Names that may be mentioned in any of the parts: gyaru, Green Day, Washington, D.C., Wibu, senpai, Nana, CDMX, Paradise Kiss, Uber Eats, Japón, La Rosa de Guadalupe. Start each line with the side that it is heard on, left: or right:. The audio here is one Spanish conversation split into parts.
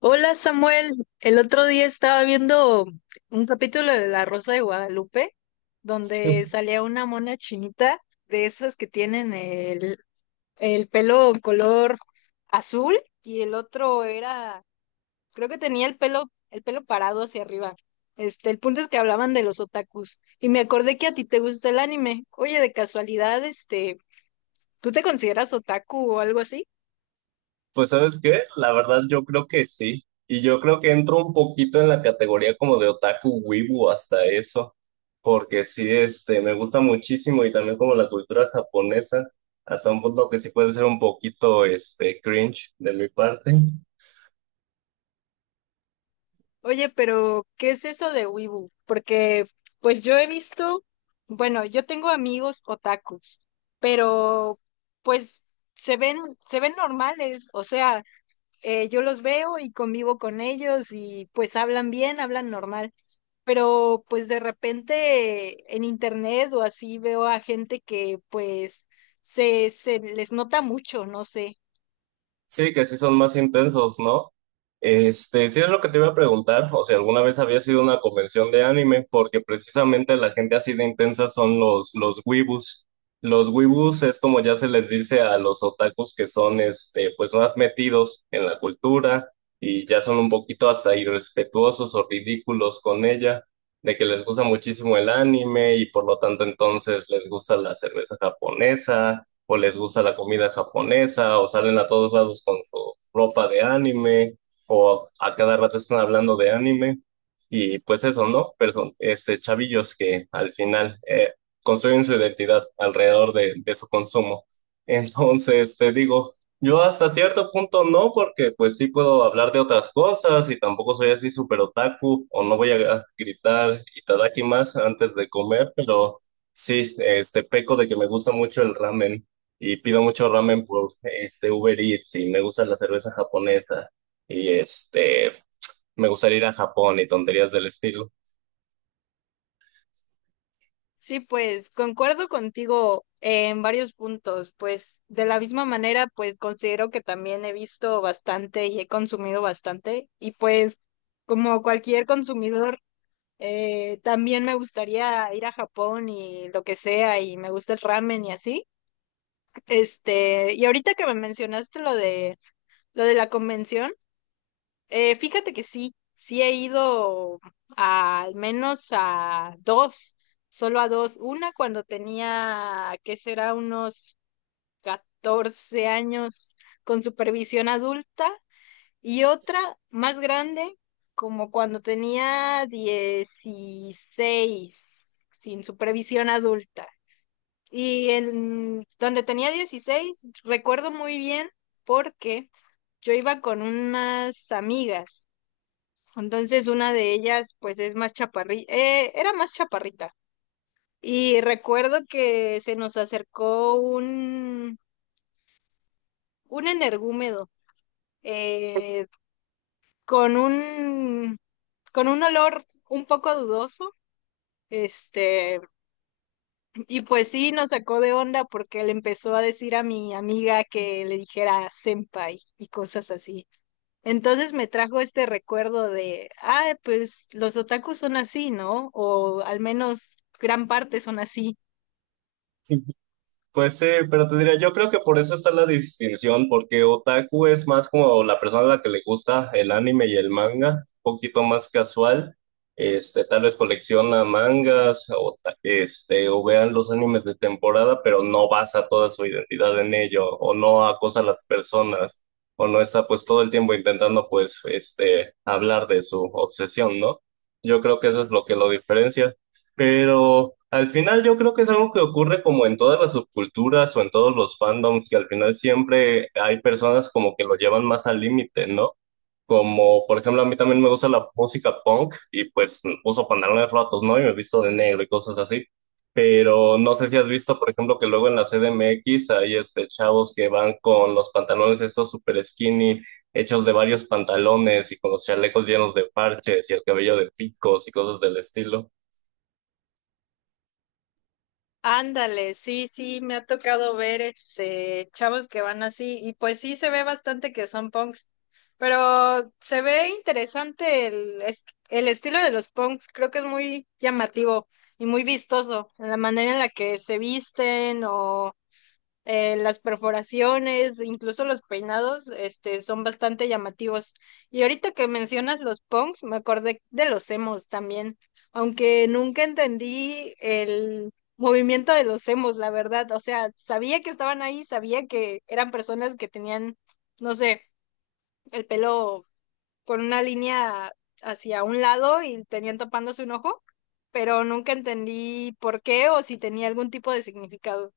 left: Hola Samuel, el otro día estaba viendo un capítulo de La Rosa de Guadalupe donde
right: Pues
left: salía una mona chinita de esas que tienen el pelo color azul y el otro era, creo que tenía el pelo parado hacia arriba. El punto es que hablaban de los otakus y me acordé que a ti te gusta el anime. Oye, de casualidad, ¿tú te consideras otaku o algo así?
right: ¿sabes qué? La verdad yo creo que sí. Y yo creo que entro un poquito en la categoría como de otaku wibu hasta eso, porque sí, me gusta muchísimo y también como la cultura japonesa, hasta un punto que sí puede ser un poquito, cringe de mi parte.
left: Oye, pero ¿qué es eso de Wibu? Porque pues yo he visto, bueno, yo tengo amigos otakus, pero pues se ven, se ven normales, o sea, yo los veo y convivo con ellos y pues hablan bien, hablan normal, pero pues de repente en internet o así veo a gente que pues se les nota mucho, no sé.
right: Sí, que sí son más intensos, ¿no? Este, sí es lo que te iba a preguntar, o si alguna vez había sido una convención de anime, porque precisamente la gente así de intensa son los weebus. Los weebus es como ya se les dice a los otakus que son, este, pues más metidos en la cultura y ya son un poquito hasta irrespetuosos o ridículos con ella, de que les gusta muchísimo el anime y por lo tanto entonces les gusta la cerveza japonesa o les gusta la comida japonesa, o salen a todos lados con su ropa de anime, o a cada rato están hablando de anime, y pues eso, ¿no? Pero son este, chavillos que al final construyen su identidad alrededor de su consumo. Entonces, te digo, yo hasta cierto punto no, porque pues sí puedo hablar de otras cosas y tampoco soy así súper otaku, o no voy a gritar itadaki más antes de comer, pero... Sí, este peco de que me gusta mucho el ramen y pido mucho ramen por este Uber Eats y me gusta la cerveza japonesa y me gustaría ir a Japón y tonterías del estilo.
left: Sí, pues concuerdo contigo en varios puntos, pues de la misma manera, pues considero que también he visto bastante y he consumido bastante y pues como cualquier consumidor, también me gustaría ir a Japón y lo que sea y me gusta el ramen y así. Y ahorita que me mencionaste lo de la convención, fíjate que sí, sí he ido al menos a dos, solo a dos. Una cuando tenía, ¿qué será? Unos 14 años con supervisión adulta y otra más grande, como cuando tenía 16 sin supervisión adulta. Y en donde tenía 16 recuerdo muy bien porque yo iba con unas amigas. Entonces una de ellas pues es más chaparrita, era más chaparrita. Y recuerdo que se nos acercó un energúmedo eh, con con un olor un poco dudoso. Este, y pues sí, nos sacó de onda porque le empezó a decir a mi amiga que le dijera senpai y cosas así. Entonces me trajo este recuerdo de, ah, pues los otakus son así, ¿no? O al menos gran parte son así.
right: Pues sí, pero te diría, yo creo que por eso está la distinción, porque otaku es más como la persona a la que le gusta el anime y el manga, un poquito más casual, este, tal vez colecciona mangas o, este, o vean los animes de temporada, pero no basa toda su identidad en ello, o no acosa a las personas, o no está pues todo el tiempo intentando pues este, hablar de su obsesión, ¿no? Yo creo que eso es lo que lo diferencia. Pero al final yo creo que es algo que ocurre como en todas las subculturas o en todos los fandoms, que al final siempre hay personas como que lo llevan más al límite, ¿no? Como, por ejemplo, a mí también me gusta la música punk y pues uso pantalones rotos, ¿no? Y me visto de negro y cosas así. Pero no sé si has visto, por ejemplo, que luego en la CDMX hay este chavos que van con los pantalones estos super skinny, hechos de varios pantalones y con los chalecos llenos de parches y el cabello de picos y cosas del estilo.
left: Ándale, sí, sí, me ha tocado ver este chavos que van así y pues sí se ve bastante que son punks, pero se ve interesante el estilo de los punks, creo que es muy llamativo y muy vistoso, la manera en la que se visten las perforaciones, incluso los peinados, son bastante llamativos. Y ahorita que mencionas los punks, me acordé de los emos también, aunque nunca entendí el movimiento de los emos, la verdad. O sea, sabía que estaban ahí, sabía que eran personas que tenían, no sé, el pelo con una línea hacia un lado y tenían tapándose un ojo, pero nunca entendí por qué o si tenía algún tipo de significado.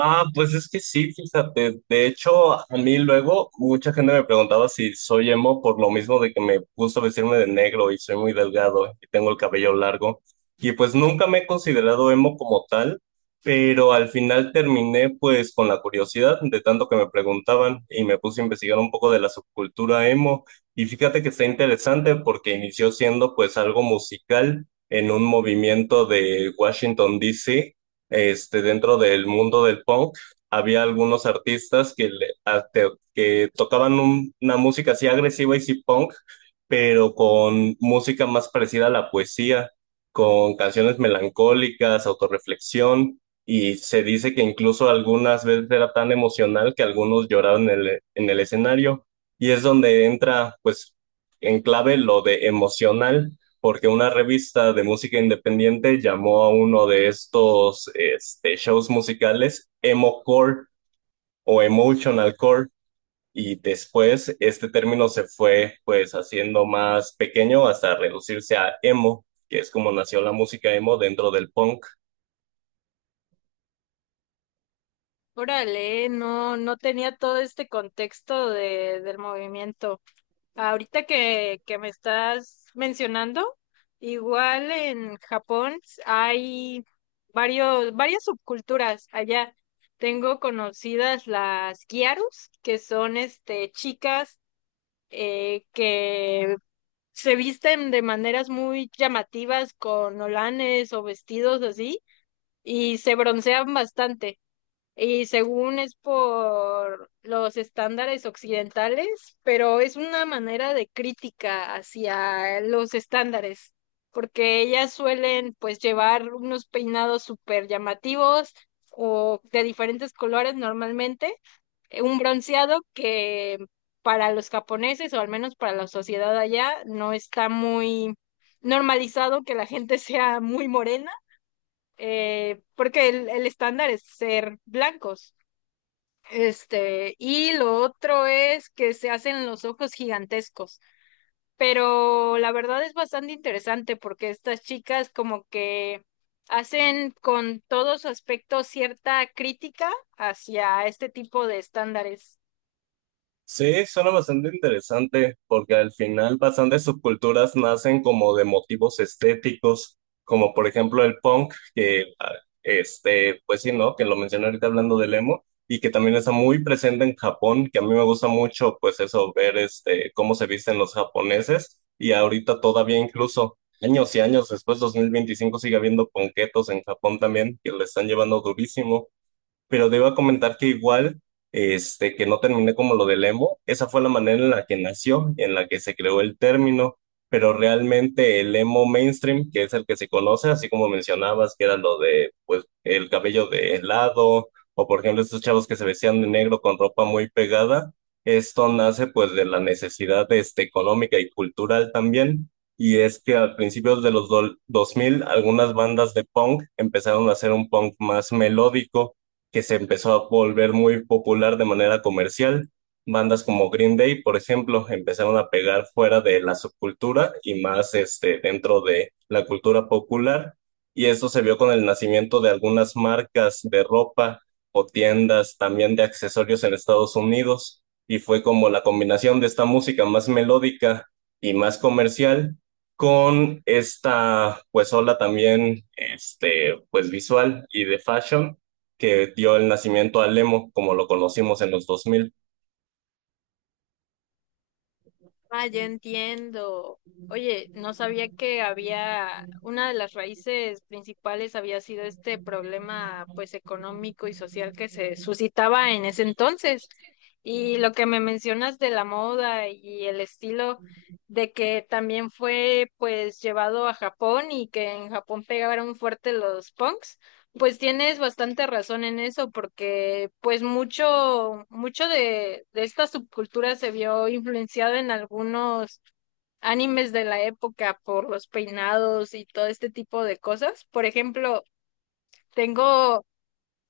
right: Ah, pues es que sí, fíjate. De hecho, a mí luego mucha gente me preguntaba si soy emo por lo mismo de que me gusta vestirme de negro y soy muy delgado y tengo el cabello largo. Y pues nunca me he considerado emo como tal, pero al final terminé pues con la curiosidad de tanto que me preguntaban y me puse a investigar un poco de la subcultura emo. Y fíjate que está interesante porque inició siendo pues algo musical en un movimiento de Washington, D. C, este, dentro del mundo del punk, había algunos artistas que, que tocaban una música así agresiva y sí punk, pero con música más parecida a la poesía, con canciones melancólicas, autorreflexión, y se dice que incluso algunas veces era tan emocional que algunos lloraban en el escenario, y es donde entra, pues, en clave lo de emocional porque una revista de música independiente llamó a uno de estos este, shows musicales emo core o emotional core, y después este término se fue pues haciendo más pequeño hasta reducirse a emo, que es como nació la música emo dentro del punk.
left: Órale, no, no tenía todo este contexto de, del movimiento. Ahorita que me estás mencionando, igual en Japón hay varias subculturas allá. Tengo conocidas las gyarus, que son este chicas que se visten de maneras muy llamativas con olanes o vestidos así, y se broncean bastante y según es por los estándares occidentales, pero es una manera de crítica hacia los estándares, porque ellas suelen pues llevar unos peinados súper llamativos o de diferentes colores normalmente, un bronceado que para los japoneses o al menos para la sociedad allá no está muy normalizado que la gente sea muy morena, porque el estándar es ser blancos. Y lo otro es que se hacen los ojos gigantescos, pero la verdad es bastante interesante porque estas chicas como que hacen con todo su aspecto cierta crítica hacia este tipo de estándares.
right: Sí, suena bastante interesante porque al final bastantes subculturas nacen como de motivos estéticos, como por ejemplo el punk, que ah, este, pues sí, ¿no? Que lo mencioné ahorita hablando del emo y que también está muy presente en Japón, que a mí me gusta mucho pues eso, ver este, cómo se visten los japoneses y ahorita todavía incluso años y años después, 2025, sigue habiendo punketos en Japón también que le están llevando durísimo. Pero te comentar que igual, este, que no terminé como lo del emo, esa fue la manera en la que nació, en la que se creó el término, pero realmente el emo mainstream, que es el que se conoce, así como mencionabas, que era lo de, pues, el cabello de lado, o por ejemplo estos chavos que se vestían de negro con ropa muy pegada, esto nace pues de la necesidad, este, económica y cultural también. Y es que al principio de los 2000 algunas bandas de punk empezaron a hacer un punk más melódico que se empezó a volver muy popular de manera comercial. Bandas como Green Day, por ejemplo, empezaron a pegar fuera de la subcultura y más este, dentro de la cultura popular. Y eso se vio con el nacimiento de algunas marcas de ropa o tiendas también de accesorios en Estados Unidos. Y fue como la combinación de esta música más melódica y más comercial con esta pues ola también este pues visual y de fashion que dio el nacimiento al emo, como lo conocimos en los dos mil.
left: Ah, ya entiendo. Oye, no sabía que había, una de las raíces principales había sido este problema, pues, económico y social que se suscitaba en ese entonces. Y lo que me mencionas de la moda y el estilo, de que también fue, pues, llevado a Japón y que en Japón pegaron fuerte los punks. Pues tienes bastante razón en eso, porque pues mucho de esta subcultura se vio influenciado en algunos animes de la época por los peinados y todo este tipo de cosas. Por ejemplo, tengo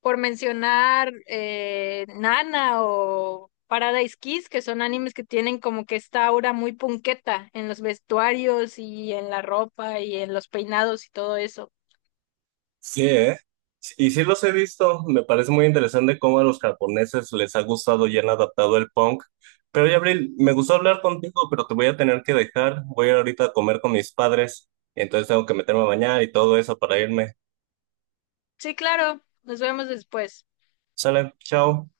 left: por mencionar Nana o Paradise Kiss, que son animes que tienen como que esta aura muy punqueta en los vestuarios y en la ropa y en los peinados y todo eso.
right: Sí, ¿eh? Y sí los he visto, me parece muy interesante cómo a los japoneses les ha gustado y han adaptado el punk. Pero ya, Abril, me gustó hablar contigo, pero te voy a tener que dejar. Voy a ir ahorita a comer con mis padres, entonces tengo que meterme a bañar y todo eso para irme.
left: Sí, claro, nos vemos después.
right: Sale, chao.